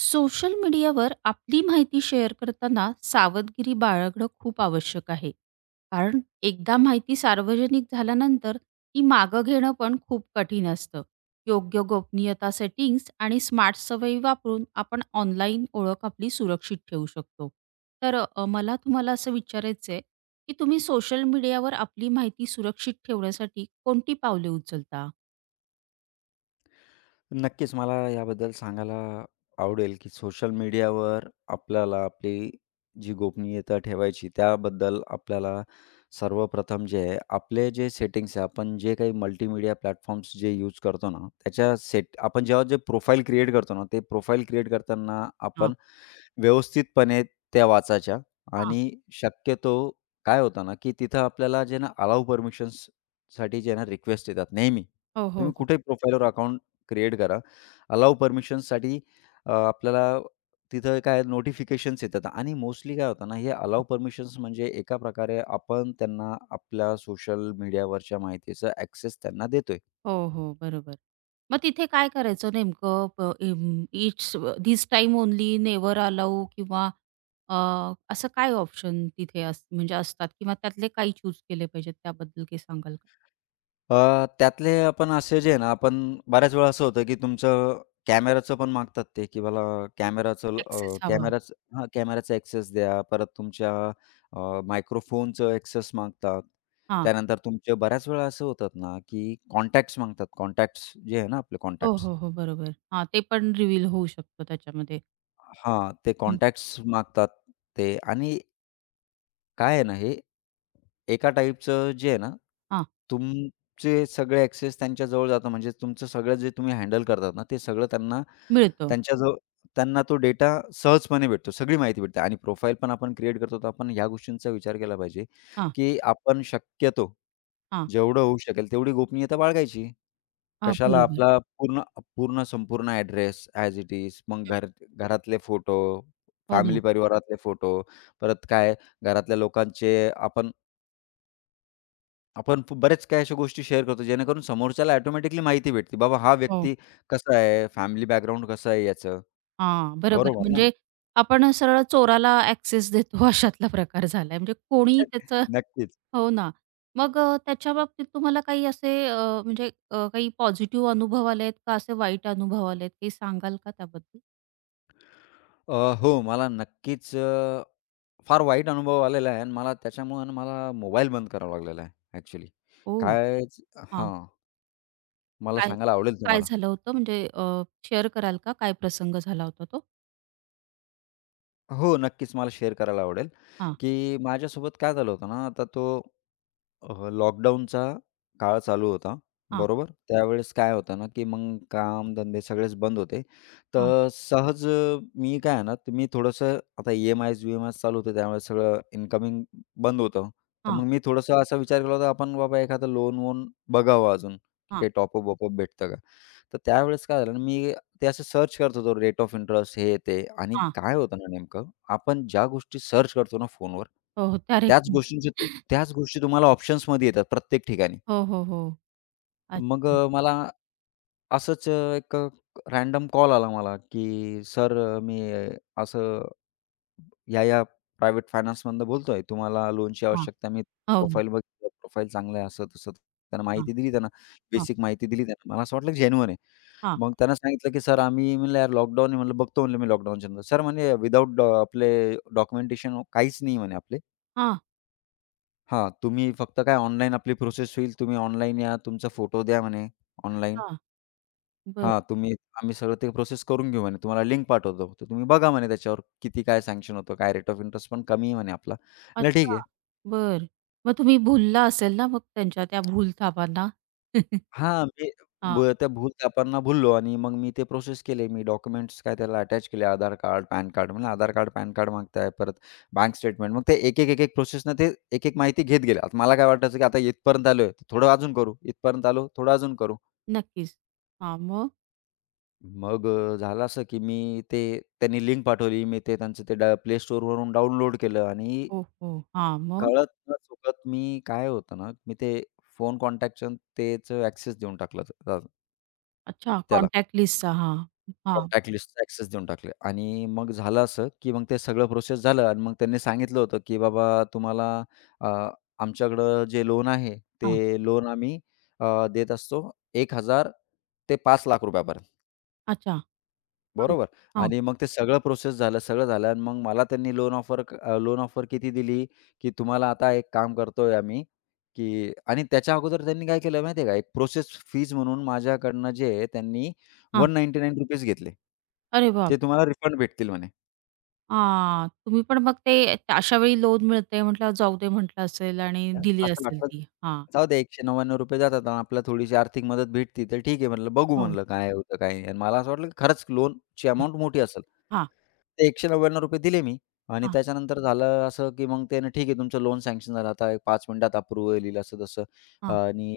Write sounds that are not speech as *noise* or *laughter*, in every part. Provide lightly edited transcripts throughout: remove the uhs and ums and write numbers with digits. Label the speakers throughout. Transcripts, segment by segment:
Speaker 1: Social मीडियावर आपली माहिती शेअर करताना सावधगिरी बाळगणं खूप आवश्यक आहे. कारण एकदा माहिती सार्वजनिक झाल्यानंतर ती मागं घेणं पण खूप कठीण असतं. योग्य गोपनीयता सेटिंग्स आणि स्मार्ट सवयी वापरून आपण ऑनलाईन ओळख आपली सुरक्षित ठेवू शकतो. तर मला तुम्हाला असं विचारायचं आहे, की तुम्ही सोशल मीडियावर आपली माहिती सुरक्षित ठेवण्यासाठी कोणती पावले उचलता?
Speaker 2: नक्कीच मला याबद्दल सांगायला आवडेल, की सोशल मीडियावर आपल्याला आपली जी गोपनीयता ठेवायची त्याबद्दल आपल्याला सर्वप्रथम जे आहे, आपले जे सेटिंग्स आहे, आपण जे काही मल्टीमीडिया प्लॅटफॉर्म्स जे यूज करतो ना, त्याच्या सेट आपण जेव्हा जे प्रोफाईल क्रिएट करतो ना, ते प्रोफाईल क्रिएट करताना
Speaker 1: हां,
Speaker 2: आपण व्यवस्थितपणे त्या वाचायच्या
Speaker 1: हां.
Speaker 2: आणि शक्यतो काय होतं ना, की तिथं आपल्याला जे ना अलाऊ परमिशन्स साठी जे ना रिक्वेस्ट येतात नेहमी.
Speaker 1: हो, हो,
Speaker 2: तुम्ही
Speaker 1: हो.
Speaker 2: कुठेही प्रोफाइलवर अकाउंट क्रिएट करा. अलाऊ परमिशन्ससाठी आपल्याला तिथं काय नोटिफिकेशन्स येतात आणि मोस्टली काय होतं ना, हे
Speaker 1: हं.
Speaker 2: अलाऊ परमिशन्स म्हणजे एका प्रकारे आपण त्यांना आपल्या सोशल मीडियावरच्या माहितीचा ॲक्सेस त्यांना देतोय.
Speaker 1: हो, हो. बरोबर. मग तिथे काय करायचं नेमकं? प इम it's this time only, never allow किंवा अ, असं काय ऑप्शन तिथे म्हणजे असतात किंवा त्यातले काही चूज केले पाहिजेत त्याबद्दल काही सांगाल का?
Speaker 2: त्यातले आपण असे जे आहे ना, आपण बऱ्याच वेळा असं होतं, की तुमचं कॅमेराचं पण मागतात ते, की मला कॅमेराचं अ,
Speaker 1: ॲक्सेस हवा.
Speaker 2: कॅमेराचं हां, कॅमेराचा ॲक्सेस द्या. परत तुमच्या मायक्रोफोनचं ॲक्सेस मागतात.
Speaker 1: हां.
Speaker 2: त्यानंतर तुमचे बऱ्याच वेळा असं होतात ना, की कॉन्टॅक्ट्स मागतात. कॉन्टॅक्ट्स जे आहे ना आपले
Speaker 1: हो,
Speaker 2: कॉन्टॅक्ट्स
Speaker 1: हो, हो. बरोबर. हां, ते पण रिव्हील होऊ शकतं त्याच्यामध्ये.
Speaker 2: हां, ते
Speaker 1: हं.
Speaker 2: कॉन्टॅक्ट्स मागतात ते आणि काय आहे ना हे, एका टाईपचं जे आहे ना,
Speaker 1: हां,
Speaker 2: तुमचे सगळे ॲक्सेस त्यांच्याजवळ जातात. म्हणजे तुमचं सगळं जे तुम्ही हँडल करतात ना, ते सगळं त्यांना
Speaker 1: मिळतं.
Speaker 2: त्यांच्याजवळ त्यांना तो डेटा सहजपणे भेटतो. सगळी माहिती भेटते आणि प्रोफाईल पण आपण क्रिएट करतो, तर आपण ह्या गोष्टींचा विचार केला पाहिजे,
Speaker 1: हां,
Speaker 2: की आपण शक्यतो
Speaker 1: हां.
Speaker 2: जेवढं होऊ शकेल तेवढी गोपनीयता बाळगायची.
Speaker 1: हां,
Speaker 2: कशाला
Speaker 1: बरोबर.
Speaker 2: आपला पूर्ण पूर्ण संपूर्ण ॲड्रेस ॲज इट इज. मग
Speaker 1: हं.
Speaker 2: घरातले फोटो,
Speaker 1: हो ना.
Speaker 2: फॅमिली परिवारातले फोटो, परत काय घरातल्या लोकांचे आपण आपण प- बरेच काही अशा गोष्टी शेअर करतो, जेणेकरून समोरच्याला ऑटोमॅटिकली माहिती भेटते. बाबा हा
Speaker 1: हो.
Speaker 2: व्यक्ती कसा आहे, फॅमिली बॅकग्राऊंड कसं आहे याचं.
Speaker 1: हां, बरोबर.
Speaker 2: बरोबर ना?
Speaker 1: म्हणजे आपण सरळ चोराला ॲक्सेस देतो *laughs* अशातला प्रकार झालाय. म्हणजे कोणी त्याचं
Speaker 2: *laughs* नक्कीच.
Speaker 1: हो ना. मग त्याच्याबाबतीत तुम्हाला काही असे म्हणजे काही पॉझिटिव्ह अनुभव आलेत का असे वाईट अनुभव आलेत? काही सांगाल का त्याबद्दल?
Speaker 2: अ, हो, मला नक्कीच फार वाईट अनुभव आलेला आहे आणि मला त्याच्यामुळे ना मला मोबाईल बंद करावा लागलेला आहे ॲक्चुअली.
Speaker 1: हो.
Speaker 2: काय
Speaker 1: हां.
Speaker 2: हां, मला
Speaker 1: काय
Speaker 2: सांगायला आवडेल
Speaker 1: काय
Speaker 2: तुम्हाला.
Speaker 1: झालं होतं? म्हणजे शेअर कराल का? काय प्रसंग झाला होता तो?
Speaker 2: हो, नक्कीच मला शेअर करायला आवडेल,
Speaker 1: हां,
Speaker 2: की माझ्यासोबत काय झालं होतं ना, आता तो लॉकडाऊनचा काळ चालू होता,
Speaker 1: हां,
Speaker 2: बरोबर? त्यावेळेस काय होतं ना, की मग काम-धंदे सगळेच बंद होते.
Speaker 1: हां,
Speaker 2: तर सहज मी काय आहे ना, तर मी थोडंसं आता ई-एम-आयज-विएमआयज चालू होते, त्यामुळे सगळं इन्कमिंग बंद होतं. तर
Speaker 1: हां,
Speaker 2: मग मी थोडंसं असा विचार केला होता, आपण बाबा एखादं लोन-वोन बघावं अजून, की
Speaker 1: हां,
Speaker 2: काही टॉपअप-वॉपअप भेटतं का? तर त्यावेळेस काय झालं ना, मी ते असं सर्च करत होतो, रेट ऑफ इंटरेस्ट हे ते आणि
Speaker 1: हां.
Speaker 2: काय होतं ना नेमकं, आपण ज्या गोष्टी सर्च करतो ना फोनवर,
Speaker 1: हो, हो. त्या रेख
Speaker 2: त्याच गोष्टींचे त्याच गोष्टी तुम्हाला ऑप्शन्समध्ये येतात प्रत्येक ठिकाणी.
Speaker 1: हो, हो, हो.
Speaker 2: मग
Speaker 1: अच्छा.
Speaker 2: मला असंच एक कॉल आला मला, की "सर मी असं या-या प्रायव्हेट फायनान्समधनं बोलतोय. तुम्हाला लोनची
Speaker 1: हां.
Speaker 2: आवश्यकता." मी
Speaker 1: हो.
Speaker 2: प्रोफाईल बघितलं. प्रोफाईल चांगलं आहे असं-तसं. त्यांना
Speaker 1: हां,
Speaker 2: माहिती दिली त्यांना,
Speaker 1: हां,
Speaker 2: बेसिक माहिती दिली त्यांना. मला असं वाटलं की जेन्युइन आहे.
Speaker 1: हां,
Speaker 2: मग त्यांना सांगितलं की "सर आम्ही" म्हणलं "यार लॉकडाऊन आहे." म्हणलं "बघतो." म्हणलं "मी लॉकडाऊनच्या नंतर." "सर म्हणे विदाऊट आपले डॉक्युमेंटेशन काहीच नाही म्हणे आपले."
Speaker 1: हां.
Speaker 2: हां, तुम्ही फक्त काय ऑनलाईन आपली प्रोसेस होईल. तुम्ही ऑनलाईन या, तुमचा फोटो द्या म्हणे ऑनलाईन.
Speaker 1: अच्छा. बरं.
Speaker 2: हां, तुम्ही आम्ही सगळं ते प्रोसेस करून घेऊ म्हणे. तुम्हाला लिंक पाठवतो. तर तुम्ही बघा म्हणे त्याच्यावर किती काय सँक्शन होतं, काय रेट ऑफ इंटरेस्ट पण कमी आहे म्हणे आपला. म्हटलं ठीक आहे.
Speaker 1: अच्छा. बरं. मग तुम्ही भुलला असेल ना मग त्यांच्या त्या भूलथापांना? *laughs*
Speaker 2: हां, मी
Speaker 1: हां.
Speaker 2: ब त्या भूलथापांना भुललो आणि मग मी ते प्रोसेस केले. मी डॉक्युमेंट्स काय त्याला अटॅच केले आधार कार्ड, पॅन कार्ड. म्हणलं आधार कार्ड, पॅन कार्ड मागताय, परत बँक स्टेटमेंट. मग ते एक-एक, एक-एक प्रोसेसनं ते एक-एक माहिती घेत गेले. आता मला काय वाटायचं की आता इथपर्यंत आलोय, थोडं अजून करू, इथपर्यंत आलो, थोडं अजून करू.
Speaker 1: नक्कीच. हां, मग?
Speaker 2: मग झालं असं की मी ते त्यांनी लिंक पाठवली. मी ते त्यांचं ते Play Storeवरून डाउनलोड केलं आणि
Speaker 1: ओहो! हां, मग?
Speaker 2: कळत न चुकत मी काय होतं ना, मी ते फोन कॉन्टॅक्टचं त्याचं ॲक्सेस देऊन टाकला
Speaker 1: अच्छा,
Speaker 2: त्याला.
Speaker 1: कॉन्टॅक्ट लिस्टचा. हां, हां,
Speaker 2: कॉन्टॅक्ट लिस्टचा ॲक्सेस देऊन टाकले आणि मग झालं असं की मग ते सगळं प्रोसेस झालं आणि मग त्यांनी सांगितलं होतं की "बाबा तुम्हाला अ, आमच्याकडं जे लोन आहे,
Speaker 1: हां.
Speaker 2: ते लोन आम्ही देत असतो 1,000 ते ₹5,00,000 पर्यंत."
Speaker 1: अच्छा, बरं.
Speaker 2: बरोबर
Speaker 1: हां,
Speaker 2: आणि मग ते सगळं प्रोसेस झालं, सगळं झालं आणि मग मला त्यांनी लोन ऑफर किती दिली, की तुम्हाला आता एक काम करतोय आम्ही, की आणि त्याच्या अगोदर त्यांनी काय केलं माहिती आहे का? एक प्रोसेस फीज म्हणून माझ्याकडनं जे आहे त्यांनी
Speaker 1: हां.
Speaker 2: ₹199 घेतले.
Speaker 1: अरे
Speaker 2: ते
Speaker 1: बापरे!
Speaker 2: तुम्हाला रिफंड भेटतील म्हणे.
Speaker 1: हां, तुम्ही पण मग ते अशा वेळी लोन मिळते म्हटल्यावर जाऊ दे म्हटलं असेल आणि
Speaker 2: अच्छा.
Speaker 1: दिली
Speaker 2: असं
Speaker 1: असेल
Speaker 2: वाटलं,
Speaker 1: ती. हां,
Speaker 2: जाऊ दे ₹199 जातात आणि आपल्याला थोडीशी आर्थिक मदत भेटती, तर ठीक आहे म्हटलं, बघू
Speaker 1: हो.
Speaker 2: म्हणलं काय होतं काय नाही आणि मला असं वाटलं की खरंच लोनची
Speaker 1: हां,
Speaker 2: अमाउंट मोठी असेल.
Speaker 1: हां,
Speaker 2: ते ₹199 दिले मी आणि
Speaker 1: हां,
Speaker 2: त्याच्यानंतर झालं असं, की मग त्यानं ठीक आहे तुमचं लोन सँक्शन झालं. आता 5 मिनिटात अप्रूव्हल येईल असं-तसं.
Speaker 1: हां,
Speaker 2: आणि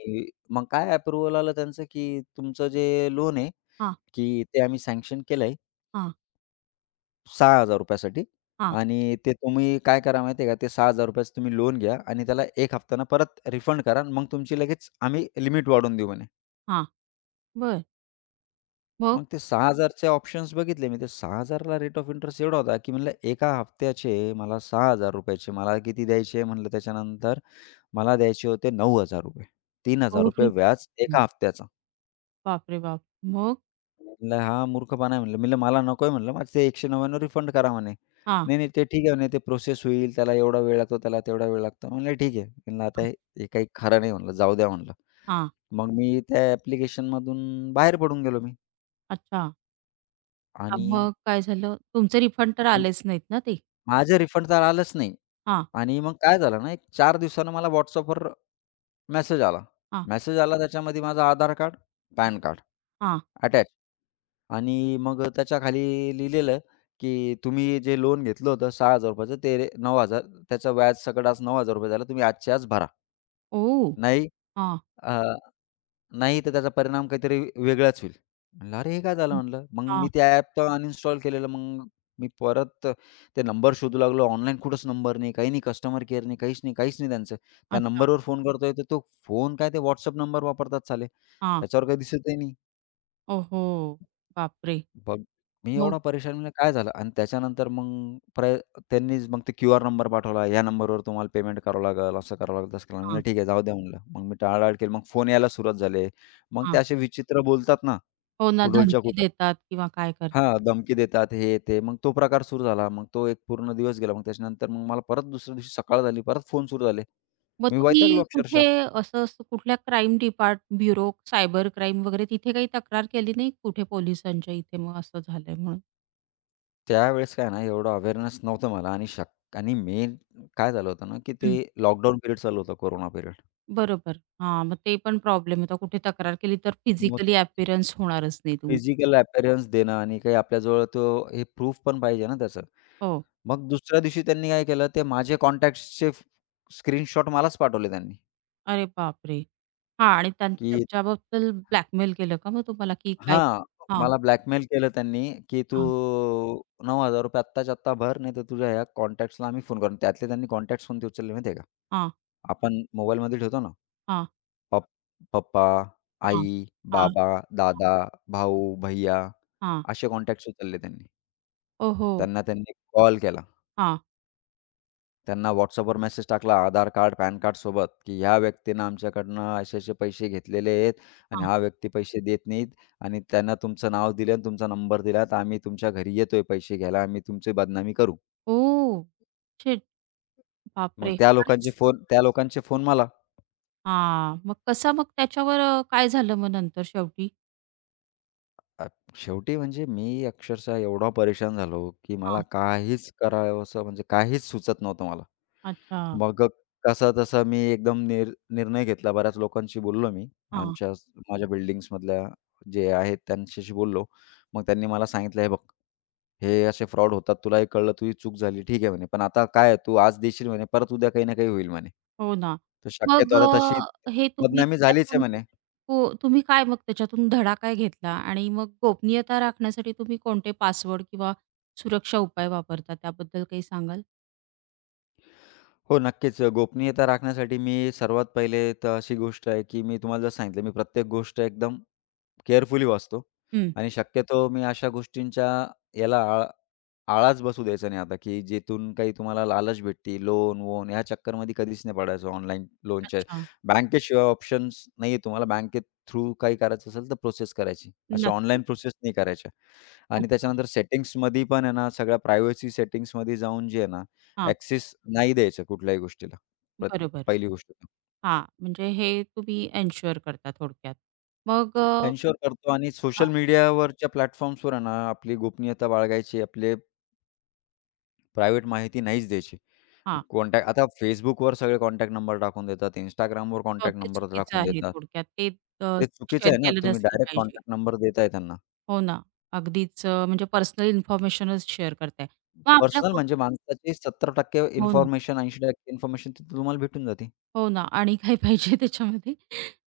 Speaker 2: मग काय अप्रूव्हल आलं त्यांचं, की तुमचं जे लोन आहे,
Speaker 1: हां,
Speaker 2: की ते आम्ही सँक्शन केलं आहे
Speaker 1: हां,
Speaker 2: ₹6,000 साठी
Speaker 1: हां,
Speaker 2: आणि ते तुम्ही काय करा माहिती आहे का, ते ₹6,000 तुम्ही लोन घ्या आणि त्याला 1 हफ्त्यानं परत रिफंड करा मग तुमची लगेच आम्ही लिमिट वाढवून देऊ म्हणे.
Speaker 1: हां. मग?
Speaker 2: मग ते 6,000 चे ऑप्शन्स बघितले मी. ते 6,000 ला रेट ऑफ इंटरेस्ट एवढा होता, की म्हणलं एका हप्त्याचे मला ₹6,000 चे मला किती द्यायचे म्हणलं त्याच्यानंतर मला द्यायचे होते ₹9,000 ₹3,000
Speaker 1: अरे
Speaker 2: व्याज एका हप्त्याचा.
Speaker 1: बापरे बाप! मग?
Speaker 2: म्हणलं हा मूर्खपणा आहे म्हणलं. म्हणलं मला नको आहे म्हणलं माझे ते 190 रिफंड करा म्हणे.
Speaker 1: हां,
Speaker 2: नाही, नाही ते ठीक आहे म्हणे ते प्रोसेस होईल, त्याला एवढा वेळ लागतो, त्याला तेवढा वेळ लागतो. म्हणलं ठीक आहे. म्हणलं आता
Speaker 1: हां,
Speaker 2: हे हे काही खरं नाही म्हणलं, जाऊ द्या म्हणलं.
Speaker 1: हां.
Speaker 2: मग मी त्या ॲप्लिकेशनमधून बाहेर पडून गेलो मी
Speaker 1: अच्छा. हां,
Speaker 2: आणि
Speaker 1: मग काय झालं? तुमचे रिफंड तर आलेच नाहीत ना ते?
Speaker 2: माझं रिफंड तर आलंच नाही
Speaker 1: हां,
Speaker 2: आणि मग काय झालं ना, एक 4 दिवसानं मला WhatsAppवर मेसेज आला.
Speaker 1: हां,
Speaker 2: मेसेज आला त्याच्यामध्ये माझं आधार कार्ड, पॅन कार्ड
Speaker 1: हां.
Speaker 2: अटॅच आणि मग त्याच्याखाली लिहिलेलं, की "तुम्ही जे लोन घेतलं होतं ₹6,000 ते 9,000 त्याचं व्याज सकट आज ₹9,000 झालं. तुम्ही आजच्या आज भरा."
Speaker 1: ओह!
Speaker 2: नाही
Speaker 1: हां.
Speaker 2: नाही, तर त्याचा परिणाम काहीतरी वेगळाच होईल. म्हणलं, "अरे, हे काय झालं?"
Speaker 1: हं.
Speaker 2: म्हणलं. मग मी
Speaker 1: हां,
Speaker 2: ते ॲप तर अनइन्स्टॉल केलेलं. मग मी परत ते नंबर शोधू लागलो. ऑनलाईन कुठंच नंबर नाही, काही नाही, कस्टमर केअर नाही, काहीच नाही, काहीच नाही त्यांचं. त्या
Speaker 1: अच्छा.
Speaker 2: नंबरवर फोन करतोय, तर तो फोन काय ते WhatsApp नंबर वापरतात साले.
Speaker 1: हां.
Speaker 2: त्याच्यावर काही दिसतही नाही.
Speaker 1: ओहो! बापरे!
Speaker 2: मग मी
Speaker 1: मग.
Speaker 2: एवढा परेशान म्हणलं, "काय झालं?" आणि त्याच्यानंतर मग प्रय त्यांनीच मग ते क्यूआर नंबर पाठवला. "या नंबरवर तुम्हाला पेमेंट करावं लागेल, असं करावं लागेल, तसं करावं लागेल."
Speaker 1: हां,
Speaker 2: म्हणलं, "ठीक आहे, जाऊ द्या." म्हणलं. मग मी टाळाटाळ केली. मग फोन यायला सुरुवात झाली. मग ते
Speaker 1: हां.
Speaker 2: असे विचित्र बोलतात ना
Speaker 1: हो ना,
Speaker 2: कुडोलच्या
Speaker 1: धमकी
Speaker 2: कुठं
Speaker 1: देतात किंवा काय करतात.
Speaker 2: हां, धमकी देतात हे ते. मग तो प्रकार सुरू झाला. मग तो एक पूर्ण दिवस गेला. मग त्याच्यानंतर मग मला परत दुसऱ्या दिवशी सकाळ झाली. परत फोन सुरू झाले.
Speaker 1: मग
Speaker 2: मी वैतागलो
Speaker 1: तुम्ही
Speaker 2: अक्षरशः.
Speaker 1: कुठे असं असं कुठल्या crime depart bureau, cyber crime वगैरे तिथे काही तक्रार केली नाही कुठे पोलिसांच्या इथे मग असं झालंय म्हणून?
Speaker 2: त्यावेळेस काय ना एवढं अवेअरनेस नव्हतं मला आणि शक आणि मेन काय झालं होतं ना, की ते
Speaker 1: हं.
Speaker 2: लॉकडाऊन पिरियड चालू होता, कोरोना पिरियड.
Speaker 1: बरोबर. हां, मग ते पण प्रॉब्लेम होता. कुठे तक्रार केली तर
Speaker 2: मग
Speaker 1: फिजिकली अपीअरन्स होणारच नाही तुमचा.
Speaker 2: फिजिकल अपीअरन्स देणं आणि काही आपल्याजवळ हे प्रूफ पण पाहिजे ना त्याचं.
Speaker 1: हो.
Speaker 2: मग दुसऱ्या दिवशी त्यांनी काय केलं, ते माझे कॉन्टॅक्ट्सचे स्क्रीनशॉट मलाच पाठवले त्यांनी,
Speaker 1: अरे बापरे! हां आणि
Speaker 2: की
Speaker 1: त्याच्याबद्दल ब्लॅकमेल केलं का मग तुम्हाला की काय?
Speaker 2: हां,
Speaker 1: हां,
Speaker 2: मला ब्लॅकमेल केलं त्यांनी, की "तू
Speaker 1: हां,
Speaker 2: ₹9,000 आत्ताच्या आत्ता भर, नाहीतर तुझ्या ह्या कॉन्टॅक्ट्सला आम्ही फोन करू." त्यातले त्यांनी कॉन्टॅक्ट्स कोणते उचलले माहिती आहे का?
Speaker 1: हां,
Speaker 2: आपण मोबाईलमध्ये ठेवतो ना,
Speaker 1: हां.
Speaker 2: पप पप्पा,
Speaker 1: हां,
Speaker 2: आई,
Speaker 1: हां,
Speaker 2: बाबा, दादा, भाऊ, भैय्या
Speaker 1: हां.
Speaker 2: असे कॉन्टॅक्ट्स उचलले त्यांनी.
Speaker 1: ओहो!
Speaker 2: त्यांना त्यांनी कॉल केला.
Speaker 1: हां,
Speaker 2: त्यांना WhatsAppवर मेसेज टाकला आधार कार्ड, पॅन कार्डसोबत, की ह्या व्यक्तीनं आमच्याकडनं असे-असे पैसे घेतलेले आहेत आणि
Speaker 1: हां.
Speaker 2: हा व्यक्ती पैसे देत नाहीत आणि त्यांना तुमचं नाव दिलं आणि तुमचा नंबर दिला, तर आम्ही तुमच्या घरी येतोय पैसे घ्यायला, आम्ही तुमची बदनामी करू.
Speaker 1: ओह! शिट!
Speaker 2: मग
Speaker 1: बापरे!
Speaker 2: त्या लोकांचे
Speaker 1: खरंच.
Speaker 2: फोन त्या लोकांचे फोन मला.
Speaker 1: हां, मग कसा मग त्याच्यावर काय झालं मग नंतर शेवटी?
Speaker 2: अ, शेवटी म्हणजे मी अक्षरशः एवढा परेशान झालो, की मला
Speaker 1: हां,
Speaker 2: काहीच करावसं म्हणजे काहीच सुचत नव्हतं मला.
Speaker 1: अच्छा.
Speaker 2: मग कसा-तसा मी एकदम निर्णय घेतला. बऱ्याच लोकांशी बोललो मी.
Speaker 1: हां,
Speaker 2: आमच्या माझ्या बिल्डिंग्समधल्या जे आहेत त्यांच्याशी बोललो. मग त्यांनी मला सांगितलं, "हे बघ, हे असे फ्रॉड होतात. तुलाही कळलं, तुझी चूक झाली. ठीक आहे," म्हणे, "पण आता काय आहे, तू आज देशील म्हणे, परत उद्या काही ना काही होईल," म्हणे.
Speaker 1: हो ना.
Speaker 2: "तर
Speaker 1: मग
Speaker 2: शक्यतो आता तशी
Speaker 1: हे तुम्ही
Speaker 2: बदनामी झालीच आहे,"
Speaker 1: त्यातून
Speaker 2: म्हणे.
Speaker 1: हो, तुम्ही काय मग त्याच्यातून धडा काय घेतला आणि मग गोपनीयता राखण्यासाठी तुम्ही कोणते पासवर्ड किंवा सुरक्षा उपाय वापरता त्याबद्दल काही सांगाल?
Speaker 2: हो, नक्कीच. गोपनीयता राखण्यासाठी मी सर्वात पहिले तर अशी गोष्ट आहे, की मी तुम्हाला जसं सांगितलं, मी प्रत्येक गोष्ट एकदम केअरफुली वाचतो
Speaker 1: हं,
Speaker 2: आणि शक्यतो मी अशा गोष्टींच्या याला आळ आळाच बसू द्यायचा नाही आता, की जिथून काही तुम्हाला लालच भेटते, लोन-वोन ह्या चक्करमध्ये कधीच नाही पडायचं ऑनलाईन लोनच्या.
Speaker 1: अच्छा.
Speaker 2: बँकेशिवाय ऑप्शन्स नाही आहे तुम्हाला. बँकेत थ्रू काही करायचं असेल तर प्रोसेस करायची. अशा
Speaker 1: नक्कीच.
Speaker 2: ऑनलाईन प्रोसेस नाही करायच्या. आणि
Speaker 1: अच्छा.
Speaker 2: त्याच्यानंतर सेटिंग्समध्ये पण आहे ना, सगळ्या प्रायव्हसी सेटिंग्समध्ये जाऊन जे आहे ना,
Speaker 1: हां,
Speaker 2: ॲक्सेस नाही द्यायचा कुठल्याही गोष्टीला. प्रत
Speaker 1: बरोबर.
Speaker 2: पहिली गोष्ट.
Speaker 1: हां, म्हणजे हे तुम्ही एन्शुअर करता थोडक्यात. मग
Speaker 2: एन्शुअर करतो आणि
Speaker 1: हां,
Speaker 2: सोशल मीडियावरच्या प्लॅटफॉर्म्सवर आहे ना, आपली गोपनीयता बाळगायची, आपले प्रायव्हेट माहिती नाहीच द्यायची.
Speaker 1: हां.
Speaker 2: कॉन्टॅक्ट आता Facebookवर सगळे कॉन्टॅक्ट नंबर टाकून देतात, Instagramवर
Speaker 1: हो,
Speaker 2: कॉन्टॅक्ट
Speaker 1: ते
Speaker 2: नंबर
Speaker 1: चुकीचं
Speaker 2: टाकून
Speaker 1: आहे
Speaker 2: देतात.
Speaker 1: थोडक्यात. ते
Speaker 2: ते चुकीचं
Speaker 1: शेअर
Speaker 2: आहे ना,
Speaker 1: केलं
Speaker 2: तुम्ही
Speaker 1: नसलं
Speaker 2: डायरेक्ट
Speaker 1: पाहिजे.
Speaker 2: कॉन्टॅक्ट नंबर देताय त्यांना.
Speaker 1: हो ना. अगदीच म्हणजे पर्सनल इन्फॉर्मेशनच शेअर करताय. मग आपल्या
Speaker 2: पर्सनल
Speaker 1: कुट
Speaker 2: म्हणजे माणसाची 70%
Speaker 1: हो ना,
Speaker 2: इन्फॉर्मेशन, 80% इन्फॉर्मेशन तिथे तुम्हाला भेटून जाते.
Speaker 1: हो ना. आणि काय पाहिजे त्याच्यामध्ये?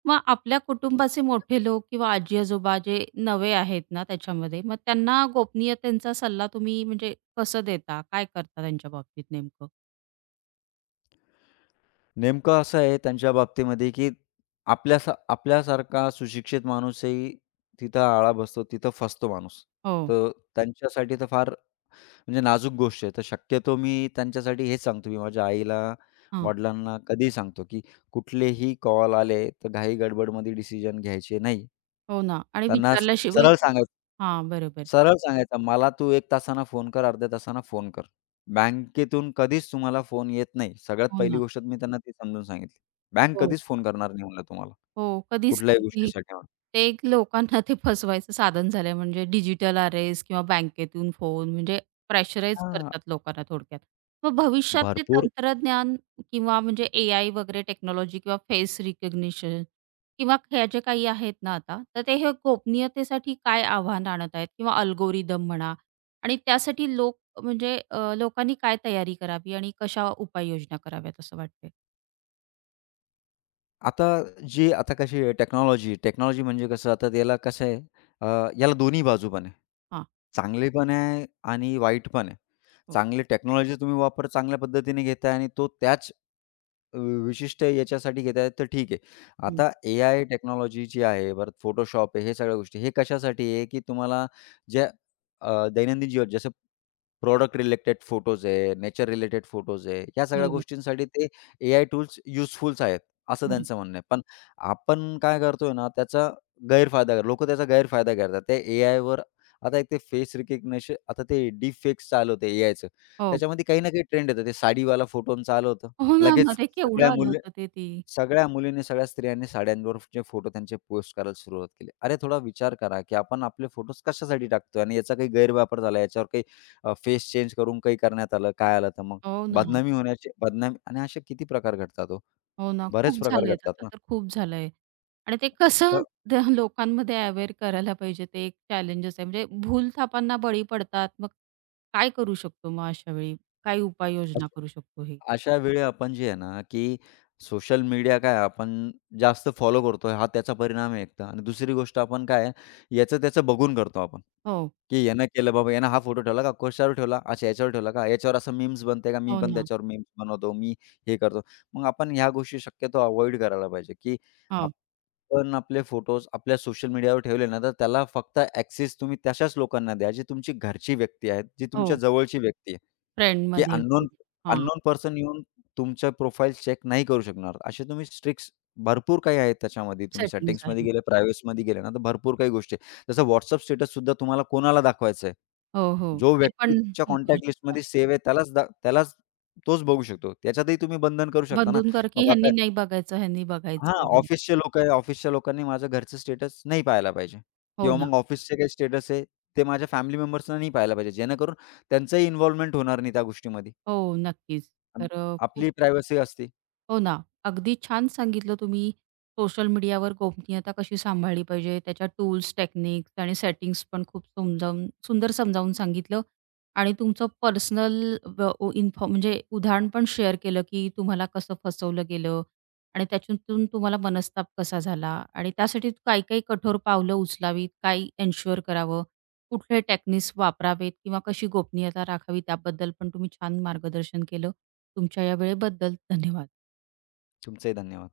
Speaker 1: मग आपल्या कुटुंबाचे मोठे लोक किंवा आजी-आजोबा जे नवे आहेत ना त्याच्यामध्ये, मग त्यांना गोपनीयतेचा सल्ला तुम्ही म्हणजे कसं देता? काय करता त्यांच्या बाबतीत नेमकं?
Speaker 2: नेमकं असं आहे त्यांच्या बाबतीमध्ये, की आपल्यासारखा सुशिक्षित माणूसही तिथं आळा बसतो, तिथं फसतो माणूस.
Speaker 1: हो.
Speaker 2: तर त्यांच्यासाठी तर फार म्हणजे नाजूक गोष्ट आहे. तर शक्यतो मी त्यांच्यासाठी हेच सांगतो, की माझ्या आईला,
Speaker 1: हां.
Speaker 2: वडिलांना कधीही सांगतो, की कुठलेही कॉल आले, तर घाई गडबडमध्ये डिसिजन घ्यायचे नाही.
Speaker 1: हो ना आणि
Speaker 2: त्यांना स
Speaker 1: विचारल्याशिवाय
Speaker 2: सरळ
Speaker 1: किंवा
Speaker 2: सांगायचं.
Speaker 1: हां, बरोबर.
Speaker 2: सरळ सांगायचं, "मला तू 1 तासानं फोन कर, अर्ध्या तासाना फोन कर. बँकेतून कधीच तुम्हाला फोन येत नाही." सगळ्यात
Speaker 1: हो
Speaker 2: पहिली
Speaker 1: ना.
Speaker 2: गोष्ट मी त्यांना ती समजून सांगितली. बँक
Speaker 1: हो,
Speaker 2: कधीच फोन करणार नाही म्हणलं तुम्हाला,
Speaker 1: हो, कधीच
Speaker 2: कुठल्याही
Speaker 1: नाही ती.
Speaker 2: गोष्टीसाठी म्हणून.
Speaker 1: ते एक लोकांना ते फसवायचं साधन झालंय म्हणजे डिजिटल आर-एस किंवा बँकेतून फोन म्हणजे प्रेशराईज करतात लोकांना थोडक्यात. मग भविष्यातले
Speaker 2: भरपूर
Speaker 1: तंत्रज्ञान किंवा म्हणजे एआय वगैरे टेक्नॉलॉजी किंवा फेस रिकग्निशन किंवा ह्या जे काही आहेत ना आता, तर ते हे गोपनीयतेसाठी काय आव्हान आणत आहेत किंवा अल्गोरिदम म्हणा आणि त्यासाठी लोक म्हणजे लोकांनी काय तयारी करावी आणि कशा उपाययोजना कराव्यात असं वाटतंय?
Speaker 2: आता जी आता कशी आहे टेक्नॉलॉजी, म्हणजे कसं आता याला कसं आहे याला दोन्ही बाजू पण आहे.
Speaker 1: हां,
Speaker 2: चांगली पण आहे आणि वाईट पण आहे.
Speaker 1: हो.
Speaker 2: चांगली टेक्नॉलॉजी तुम्ही वापर चांगल्या पद्धतीने घेताय आणि तो त्याच विशिष्ट याच्यासाठी घेताय तर ठीक आहे.
Speaker 1: हं.
Speaker 2: आता एआय टेक्नॉलॉजी जी आहे, परत Photoshop आहे, हे सगळ्या गोष्टी हे कशासाठी आहे, की तुम्हाला ज्या दैनंदिन जीवन जसं प्रॉडक्ट रिलेटेड फोटोज आहे, नेचर रिलेटेड फोटोज आहे, या सगळ्या
Speaker 1: बरोबर,
Speaker 2: गोष्टींसाठी ते एआय टूल्स युजफुल्स आहेत. असं
Speaker 1: बरोबर.
Speaker 2: त्यांचं म्हणणं आहे. पण आपण काय करतोय ना, त्याचा गैरफायदा लोकं त्याचा गैरफायदा घेतात. ते एआयवर आता एक ते फेस रिकग्निशन आता ते डीप फेक्स चालू होतं एआयचं.
Speaker 1: हो.
Speaker 2: त्याच्यामध्ये काही ना काही ट्रेंड येतं. ते साडीवाला फोटो चालू होतं.
Speaker 1: हो ना,
Speaker 2: लगेच
Speaker 1: मध्ये केवढं
Speaker 2: सगळ्या
Speaker 1: आलं
Speaker 2: मुली
Speaker 1: होतं ते ती.
Speaker 2: सगळ्या मुलींनी, सगळ्या स्त्रियांनी साड्यांवरचे फोटो त्यांचे पोस्ट करायला सुरुवात केली. अरे थोडा विचार करा, की आपण आपले फोटोज कशासाठी टाकतोय आणि याचा काही गैरवापर झाला. याच्यावर काही फेस चेंज करून काही करण्यात आलं, काय आलं तर मग
Speaker 1: हो ना,
Speaker 2: बदनामी आणि असे किती प्रकार घडतात हो.
Speaker 1: हो ना.
Speaker 2: बरेच
Speaker 1: खूप
Speaker 2: प्रकार
Speaker 1: झालंय
Speaker 2: घडतात
Speaker 1: आता
Speaker 2: ना.
Speaker 1: तर खूप झालंय. आणि ते कसं
Speaker 2: तर
Speaker 1: लोकांमध्ये अवेअर करायला पाहिजे ते एक चॅलेंजच आहे. म्हणजे भूलथापांना बळी पडतात. मग काय करू शकतो मग अशा वेळी? काय उपाययोजना
Speaker 2: अशा
Speaker 1: करू शकतो हे?
Speaker 2: अशा वेळी आपण जे आहे ना, की सोशल मीडिया काय आपण जास्त फॉलो करतोय हा त्याचा परिणाम आहे एकतर आणि दुसरी गोष्ट आपण काय आहे याचं त्याचं बघून करतो आपण,
Speaker 1: हो,
Speaker 2: की यानं केलं बाबा यानं हा फोटो ठेवला का कशावर ठेवला? अच्छा याच्यावर ठेवला का? याच्यावर असं मीम्स बनते का? मी
Speaker 1: हो
Speaker 2: पण
Speaker 1: ना.
Speaker 2: त्याच्यावर मीम्स बनवतो, मी हे करतो. मग आपण ह्या गोष्टी शक्यतो अव्हॉइड करायला पाहिजे, की
Speaker 1: हो,
Speaker 2: आपण आपले फोटोज आपल्या सोशल मीडियावर ठेवले ना, तर त्याला फक्त ॲक्सेस तुम्ही तशाच लोकांना द्या, जे तुमची घरची व्यक्ती आहेत, जी तुमच्या
Speaker 1: हो.
Speaker 2: जवळची व्यक्ती आहे. की
Speaker 1: फ्रेंडमध्ये कोण
Speaker 2: अननोन
Speaker 1: हां,
Speaker 2: अननोन पर्सन येऊन तुमच्या प्रोफाईल चेक नाही करू शकणार. असे तुम्ही ट्रिक्स भरपूर काही आहेत त्याच्यामध्ये. तुम्ही
Speaker 1: सेटिंग्ज
Speaker 2: सेटिंग्समध्ये
Speaker 1: आहे.
Speaker 2: गेले, प्रायव्हेसीमध्ये गेले ना, तर भरपूर काही गोष्टी आहेत. जसं WhatsApp स्टेटस सुद्धा तुम्हाला कोणाला दाखवायचं आहे.
Speaker 1: हो, हो.
Speaker 2: जो
Speaker 1: ते
Speaker 2: व्यक्ती
Speaker 1: पण
Speaker 2: तुमच्या
Speaker 1: हे करू
Speaker 2: कॉन्टॅक्ट
Speaker 1: शकता.
Speaker 2: लिस्टमध्ये सेव्ह आहे त्यालाच तोच बघू शकतो. त्याच्यातही तुम्ही बंधन करू शकता ना.
Speaker 1: बंधूंकर की
Speaker 2: बाबा आता
Speaker 1: ह्यांनी नाही बघायचं, ह्यांनी
Speaker 2: हां,
Speaker 1: बघायचं वगैरे.
Speaker 2: ऑफिसचे लोकं आहे, ऑफिसच्या लोकांनी माझ्या घरचे स्टेटस नाही पाहायला पाहिजे
Speaker 1: हो
Speaker 2: किंवा
Speaker 1: ना.
Speaker 2: मग ऑफिसचे काही स्टेटस आहे, ते माझ्या फॅमिली मेंबर्सना नाही पाहायला पाहिजे. जेणेकरून त्यांचंही इन्व्हॉल्वमेंट होणार नाही त्या गोष्टीमध्ये.
Speaker 1: हो, नक्कीच.
Speaker 2: अन्
Speaker 1: तर
Speaker 2: आपली प्रायव्हसी असते.
Speaker 1: हो ना. अगदी छान सांगितलं तुम्ही. सोशल मीडियावर गोपनीयता कशी सांभाळली पाहिजे, त्याच्या टूल्स, टेक्निक्स आणि सेटिंग्स पण खूप समजावून सुंदर समजावून सांगितलं आणि तुमचं पर्सनल व उ इन्फॉ म्हणजे उदाहरण पण शेअर केलं, की तुम्हाला कसं फसवलं गेलं आणि त्याच्यातून तुम्हाला मनस्ताप कसा झाला आणि त्यासाठी काही-काही कठोर पावलं उचलावीत, काय एन्शुअर करावं, कुठले टेक्निक्स वापरावेत किंवा कशी गोपनीयता राखावी त्याबद्दल पण तुम्ही छान मार्गदर्शन केलं. तुमच्या या वेळेबद्दल धन्यवाद.
Speaker 2: तुमचंही धन्यवाद.